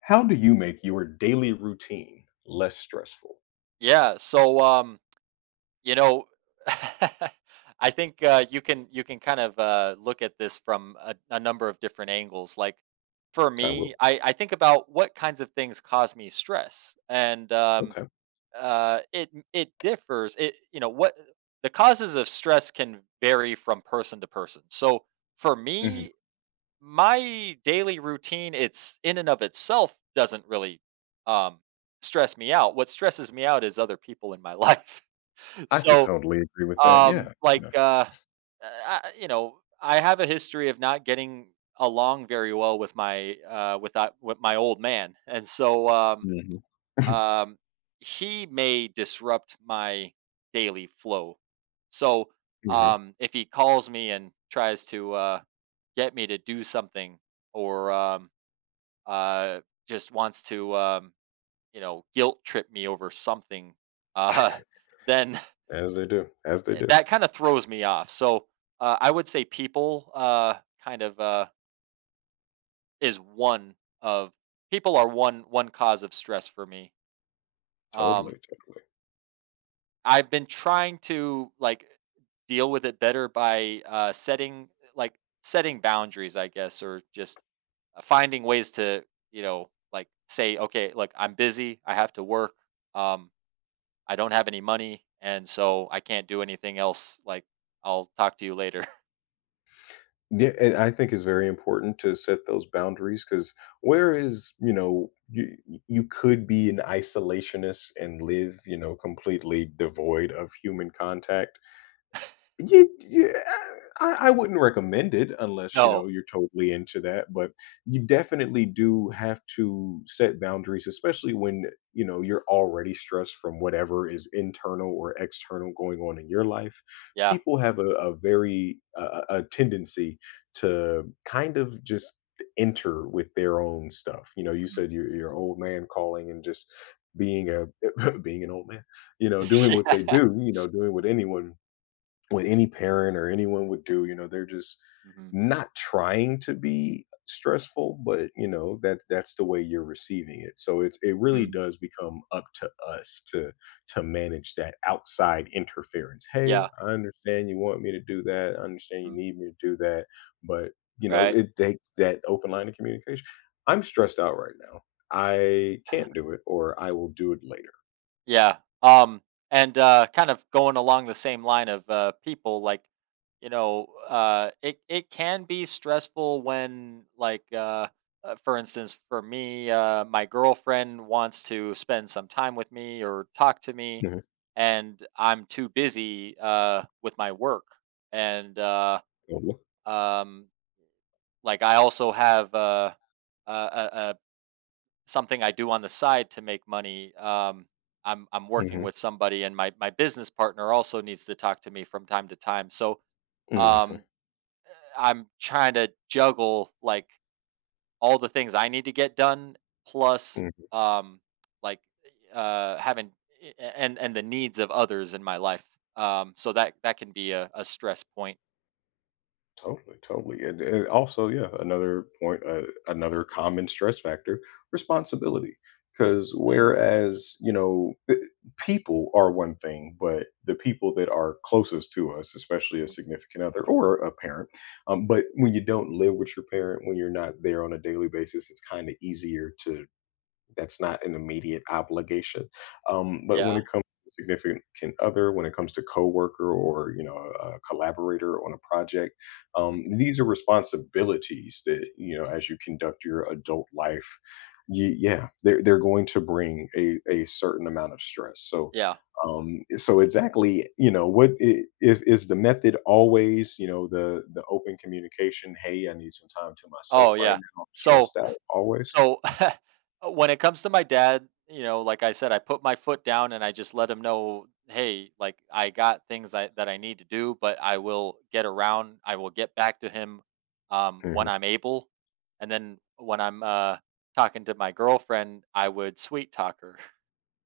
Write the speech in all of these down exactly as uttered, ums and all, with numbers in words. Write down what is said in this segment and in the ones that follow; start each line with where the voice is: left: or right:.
left: How do you make your daily routine less stressful?
right: Yeah, so, um, you know, I think, uh, you can you can kind of, uh, look at this from a a number of different angles. Like, for
left: I will.
right: me, I I think about what kinds of things cause me stress, and, um,
left: Okay.
right: uh, it it differs. It you know, what the causes of stress can vary from person to person. So, for
left: Mhm.
right: me, my daily routine, it's in and of itself, doesn't really um stress me out. What stresses me out is other people in my life.
left: I could
right: So,
left: totally agree with that.
right: um
left: Yeah.
right: like,
left: Yeah.
right: uh I, you know I have a history of not getting along very well with my uh with that with my old man, and so um
left: Mhm.
right: um he may disrupt my daily flow. So,
left: Mhm.
right: um if he calls me and tries to uh get me to do something, or um, uh, just wants to, um, you know, guilt trip me over something, uh, then
left: As they do. As they do.
right: that kind of throws me off. So, uh, I would say people, uh, kind of, uh, is one of people are one one cause of stress for me. um,
left: Totally. Totally.
right: I've been trying to, like, deal with it better by, uh, setting like setting boundaries, I guess, or just, uh, finding ways to, you know, like, say, okay, look, I'm busy, I have to work, um, I don't have any money, and so I can't do anything else. Like, I'll talk to you later.
left: Yeah, and I think it's very important to set those boundaries because where is you know you you could be an isolationist and live, you know, completely devoid of human contact. You, yeah, I I wouldn't recommend it unless, you
right: No.
left: know, you're totally into that, but you definitely do have to set boundaries, especially when, you know, you're already stressed from whatever is internal or external going on in your life.
right: Yeah.
left: People have a, a very uh, a a tendency to kind of just enter with their own stuff. You know, you
right: Mhm.
left: said your your old man calling and just being a being an old man, you know, doing what they
right: Yeah.
left: do, you know, doing what anyone what any parent or anyone would do. You know, they're just
right: Hmm.
left: not trying to be stressful, but you know that that's the way you're receiving it. So it it really
right: Mm.
left: does become up to us to to manage that outside interference. Hey,
right: Yeah.
left: I understand you want me to do that. I understand you
right: Mhm.
left: need me to do that, but you know
right: Right.
left: it takes that open line of communication. I'm stressed out right now. I can't do it, or I will do it later.
right: Yeah. Um and, uh kind of going along the same line of, uh people, like, you know uh it it can be stressful when, like, uh uh, for instance, for me, uh my girlfriend wants to spend some time with me or talk to me,
left: hmm
right: and I'm too busy, uh with my work, and uh um like, I also have, uh a, a something I do on the side to make money. Um, I'm I'm working
left: hmm
right: with somebody, and my my business partner also needs to talk to me from time to time. So, um, I'm trying to juggle, like, all the things I need to get done, plus,
left: hmm
right: um, like, uh, having, a- and and the needs of others in my life. Um, so that that can be a, a stress point.
left: Totally, totally, and and also, yeah, another point, uh, another common stress factor, responsibility. Because
right: Mm.
left: whereas you know, th- people are one thing, but the people that are closest to us, especially a significant other or a parent, um, but when you don't live with your parent, when you're not there on a daily basis, it's kind of easier to that's not an immediate obligation. Um, but when
right: Yeah.
left: it comes to significant other, when it comes to coworker, or you know, a, a collaborator on a project, um,
right: Mhm.
left: these are responsibilities that you know as you conduct your adult life. y- Yeah, they're they're going to bring a a certain amount of stress. So
right: Yeah.
left: um so exactly, you know, what i- is, is the method always, you know, the the open communication? Hey, I need some time to myself
right: Oh
left: right
right: yeah.
left: now. I'm
right: So
left: stressed out always.
right: So, when it comes to my dad, you know, like I said, I put my foot down and I just let him know, "Hey, like, I got things I, that I need to do, but I will get around. I will get back to him, um, when
left: Mhm.
right: I'm able." And then when I'm, uh, talking to my girlfriend, I would sweet talk her.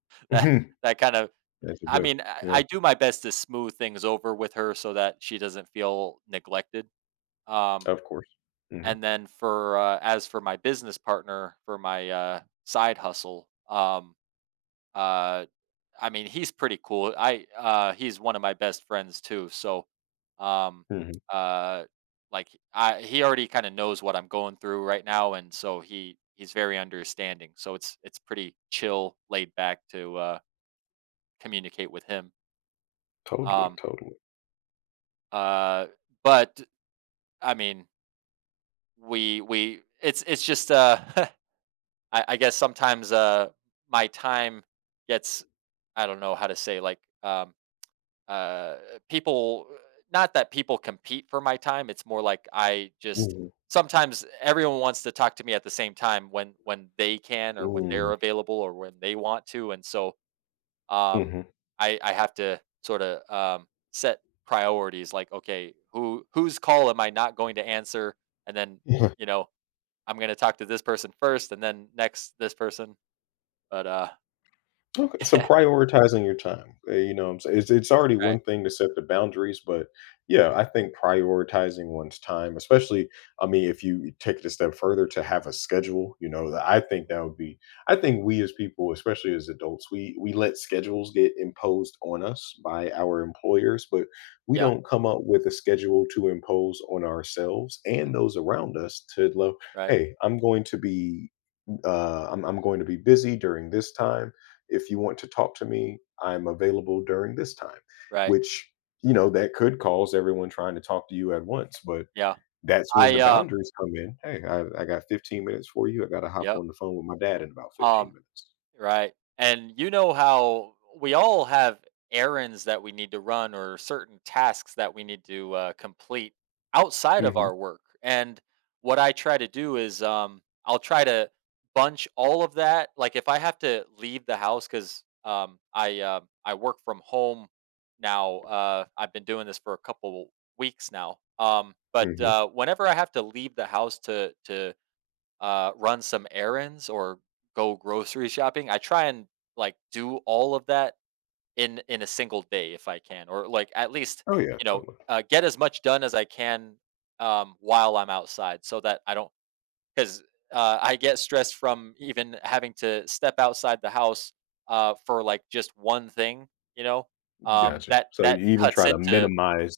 right: that that kind of,
left: As you
right: I
left: do.
right: mean, I,
left: Yeah,
right: I do my best to smooth things over with her so that she doesn't feel neglected. Um,
left: of course. Mhm,
right: and then for, uh, as for my business partner, for my, uh, side hustle, um, uh, I mean, he's pretty cool. I, uh, he's one of my best friends too. So, um,
left: mhm.
right: uh, like, I, he already kind of knows what I'm going through right now. And so he, he's very understanding. So it's, it's pretty chill, laid back to, uh, communicate with him.
left: Totally,
right: Um,
left: totally.
right: uh, but I mean, we, we, it's, it's just, uh, I, I guess sometimes, uh my time gets, I don't know how to say, like, um uh people, not that people compete for my time, it's more like I just
left: Mhm,
right: sometimes everyone wants to talk to me at the same time when when they can, or when they're available, or when they want to, and so,
left: mm,
right: um
left: mhm.
right: I I have to sort of, um set priorities, like, okay, who whose call am I not going to answer, and then, you know I'm going to talk to this person first and then next this person, but, uh
left: Okay, so prioritizing your time, uh, you know, what I'm saying, it's it's already
right: right.
left: one thing to set the boundaries, but yeah, I think prioritizing one's time, especially, I mean, if you take it a step further to have a schedule, you know, that I think that would be, I think we as people, especially as adults, we we let schedules get imposed on us by our employers, but we
right: Yeah.
left: don't come up with a schedule to impose on ourselves and
right: Mhm.
left: those around us to love.
right: Right.
left: Hey, I'm going to be uh, I'm, I'm going to be busy during this time. If you want to talk to me, I'm available during this time,
right: Right.
left: which, you know, that could cause everyone trying to talk to you at once. But
right: Yeah.
left: that's when the
right: I, um
left: boundaries come in. Hey, I, I got fifteen minutes for you. I got to hop
right: yep.
left: on the phone with my dad in about fifteen
right: um
left: minutes.
right: Right. And you know how we all have errands that we need to run, or certain tasks that we need to, uh, complete outside of
left: hmm
right: our work. And what I try to do is, um, I'll try to bunch all of that. Like, if I have to leave the house, because, um, I uh, I work from home now. Uh, I've been doing this for a couple weeks now. Um, but
left: hmm
right: uh, whenever I have to leave the house to to uh, run some errands or go grocery shopping, I try and, like, do all of that in in a single day if I can, or, like, at least,
left: Oh, yeah,
right: you know
left: totally.
right: uh, get as much done as I can, um, while I'm outside, so that I don't, because, uh, I get stressed from even having to step outside the house, uh, for, like, just one thing. You know, um,
left: Gotcha.
right: that
left: So
right: that
left: you even
right: cuts
left: try to
right: into.
left: minimize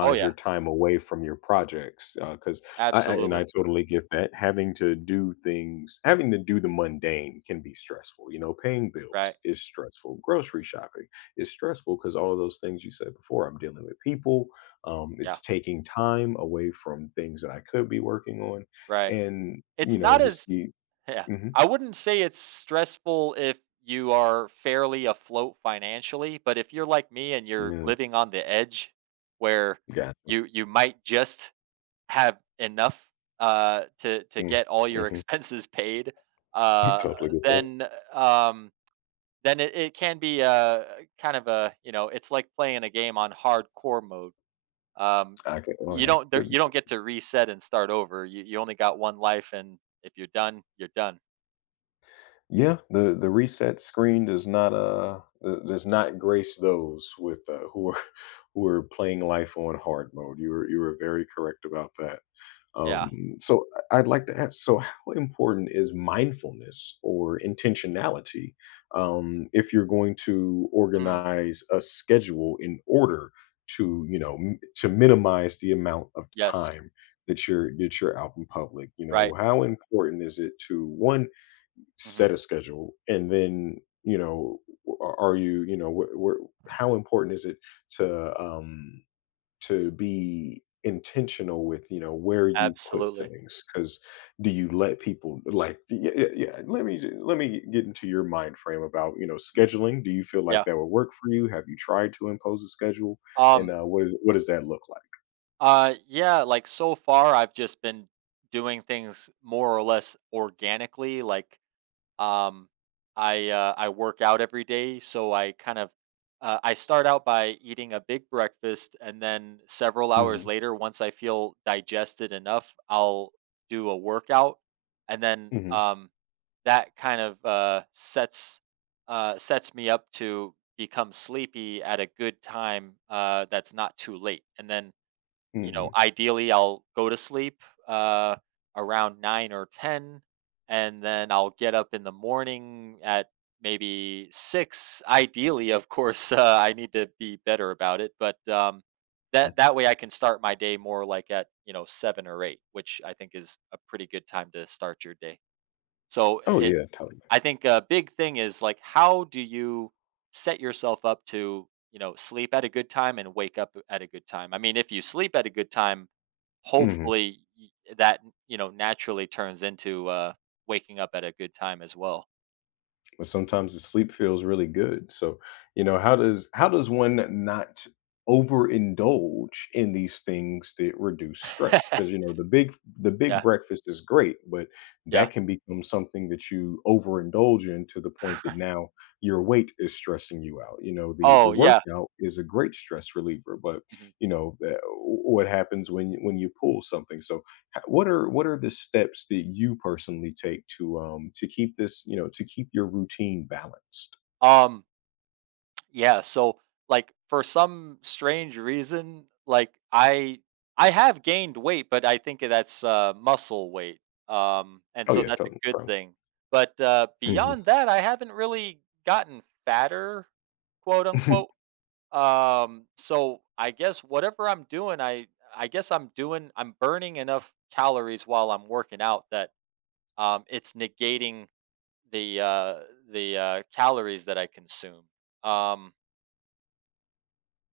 right: Oh
left: your
right: yeah,
left: time away from your projects, because I I and I
right: absolutely.
left: totally get that. Having to do things, having to do the mundane can be stressful, you know, paying bills
right: Right.
left: is stressful, grocery shopping is stressful because all of those things you said before, I'm dealing with people, um,
right: Yeah.
left: it's taking time away from things that I could be working on,
right: Right.
left: and,
right: It's
left: you know,
right: not
left: just
right: as
left: the
right: Yeah.
left: mhm,
right: I wouldn't say it's stressful if you are fairly afloat financially, but if you're like me and you're
left: yeah,
right: living on the edge, where
left: gotcha.
right: you you might just have enough, uh to to
left: Mm,
right: get all your
left: mhm,
right: expenses paid, uh
left: totally get that.
right: then um then it, it can be, uh kind of a, you know, it's like playing a game on hardcore mode. Um
left: I can, oh,
right: you
left: yeah,
right: don't there,
left: good.
right: you don't get to reset and start over. You you only got one life, and if you're done, you're done.
left: Yeah, the the reset screen does not uh uh, does not grace those with uh, who are who are playing life on hard mode. You were, you were very correct about that.
right: Yeah.
left: Um, so I- I'd like to ask, so how important is mindfulness or intentionality, um, if you're going to
right: Mm.
left: organize a schedule in order to, you know, m- to minimize the amount of
right: Yes.
left: time that you're that you're out in public? You know,
right: Right.
left: how important is it to one set
right: Mhm.
left: a schedule and then, you know, are are you, you know, wh- where how important is it to um to be intentional with, you know, where you put
right: Absolutely.
left: things because do you let people like, yeah, yeah, yeah, let me let me get into your mind frame about, you know,
right: Mm.
left: scheduling. Do you feel like
right: Yeah.
left: that would work for you? Have you tried to impose a schedule and
right: um,
left: uh, what is what
right: mm,
left: does that look
right: uh, yeah, like, so far, I've just been doing things more or less organically, like, um, I, uh, I work out every day, so I kind of, uh, I start out by eating a big breakfast, and then several
left: like? hmm
right: hours later, once I feel digested enough, I'll do a workout, and then,
left: hmm
right: um that kind of, uh, sets uh, sets me up to become sleepy at a good time, uh, that's not too late, and then, you know,
left: hmm
right: ideally, I'll go to sleep, uh, around nine or ten, and then I'll get up in the morning at maybe six. Ideally, of course, uh, I need to be better about it, but, um, that that way I can start my day more like at, you know, seven or eight, which I think is a pretty good time to start your day. So,
left: oh
right: it
left: yeah, totally.
right: I think a big thing is, like, how do you set yourself up to, you know, sleep at a good time and wake up at a good time? I mean, if you sleep at a good time,
left: Hmm.
right: hopefully y- that, you know, naturally turns into, uh waking up at a good time as well.
left: But sometimes the sleep feels really good. So, you know, how does, how does one not overindulge in these things that reduce stress? Because you know, the big the big
right: Yeah.
left: breakfast is great, but
right: Yeah.
left: that can become something that you overindulge in to the point that now your weight is stressing you out. You know, the the
right: Oh, yeah.
left: workout is a great stress reliever, but
right: Mhm.
left: you know uh, what happens when you- when you pull something. So h- what are, what are the steps that you personally take to um, to keep this, you know, to keep your routine balanced?
right: Um Yeah, so, like, for some strange reason, like, I I have gained weight, but I think that's, uh, muscle weight, um, and
left: Oh
right: so
left: yeah,
right: that's a
left: totally,
right: good
left: totally.
right: thing, but, uh,
left: Mm.
right: beyond that, I haven't really gotten "fatter," quote,
left: Mm-hmm.
right: unquote, um, so I guess whatever I'm doing, I I guess I'm doing I'm burning enough calories while I'm working out, that, um, it's negating the, uh the, uh, calories that I consume. um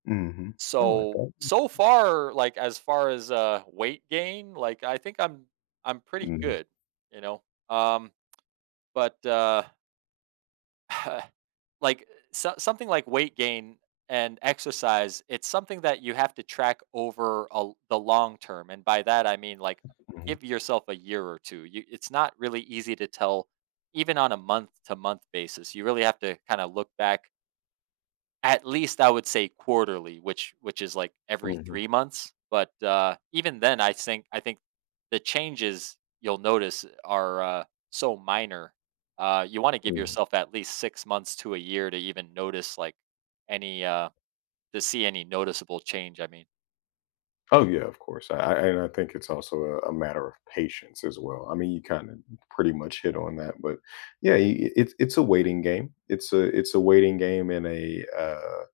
left: Hmm. I like
right: So,
left: that.
right: so far, like, as far as, uh weight gain, like, I think I'm I'm pretty
left: hmm
right: good, you know. Um, but, uh, like, so, something like weight gain and exercise, it's something that you have to track over a, the long term, and by that I mean, like, give yourself a year or two. You, it's not really easy to tell, even on a month to month basis. You really have to kind of look back, at least I would say, quarterly, which which is like every
left: hmm
right: three months, but, uh, even then, I think I think the changes you'll notice are, uh, so minor. Uh, you wanna give
left: hmm
right: yourself at least six months to a year to even notice, like, any, uh to see any noticeable change, I mean.
left: oh yeah, of course. I, I and I think it's also a, a matter of patience as well. I mean, you kind of pretty much hit on that, but yeah, y- y- it's it's a waiting game, it's a it's a waiting game and a uh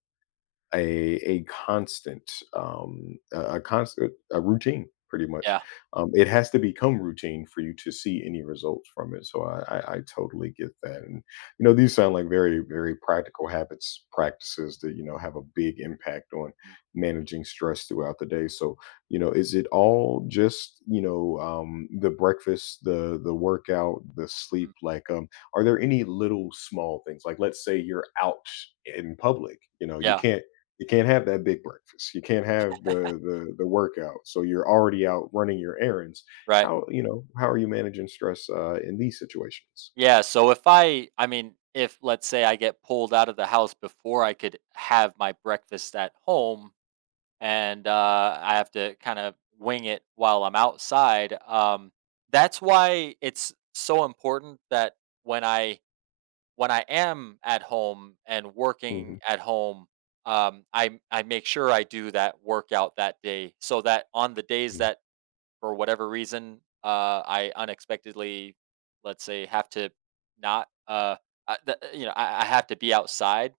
left: a a constant, um, a a constant a routine pretty much.
right: Yeah.
left: Um, it has to become routine for you to see any results from it. So I, I, I totally get that, and you know these sound like very, very practical habits, practices that you know have a big impact on
right: Mm.
left: managing stress throughout the day. So you know, is it all just, you know, um, the breakfast, the the workout, the
right: Mhm.
left: sleep? Like um, are there any little small things? Like let's say you're out in public, you know you
right: Yeah,
left: can't you can't have that big breakfast. You can't have the the the workout. So you're already out running your errands.
right: right.
left: How, you know? How are you managing stress uh, in these situations?
right: Yeah, so if I I mean, if, let's say, I get pulled out of the house before I could have my breakfast at home, and, uh, I have to kind of wing it while I'm outside. Um, that's why it's so important that, when I when I am at home and working
left: Mhm,
right: at home, um, I I make sure I do that workout that day, so that on the days
left: mm,
right: that, for whatever reason, uh, I unexpectedly, let's say, have to not uh, I, th- you know I, I have to be outside,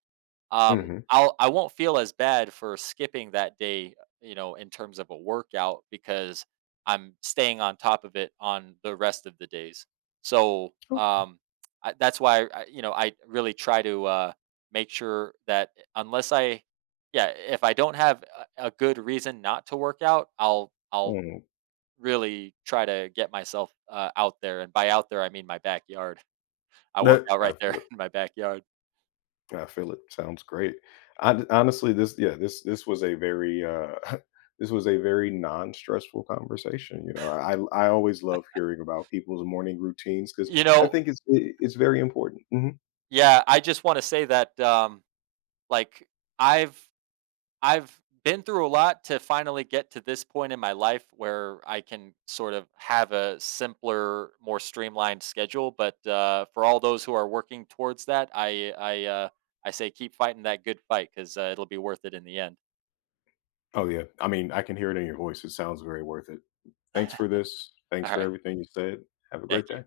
right: um,
left: mhm.
right: I'll I won't feel as bad for skipping that day, you know, in terms of a workout, because I'm staying on top of it on the rest of the days. So,
left: Okay.
right: um, I, that's why I, you know I really try to, uh, make sure that, unless I, yeah, if I don't have a, a good reason not to work out, I'll I'll
left: Mm,
right: really try to get myself, uh, out there, and by out there I mean my backyard. I work
left: that
right: out
left: I
right: right there
left: feel it.
right: in my backyard
left: I feel it. Sounds great. Hon honestly, this yeah, this this was a very uh, this was a very non-stressful conversation. You know, I I always love hearing about people's morning routines because
right: you
left: I
right: know
left: think it's it, it's very important. Mhm.
right: Yeah, I just wanna say that, um, like, I've I've been through a lot to finally get to this point in my life where I can sort of have a simpler, more streamlined schedule, but, uh, for all those who are working towards that, I I, uh, I say keep fighting that good fight, 'cause, uh, it'll be worth it in the end.
left: Oh, yeah. I mean, I can hear it in your voice. It sounds very worth it. Thanks for this. Thanks for
right: Alright,
left: everything you said. Have a
right: thank
left: great
right: you.
left: day.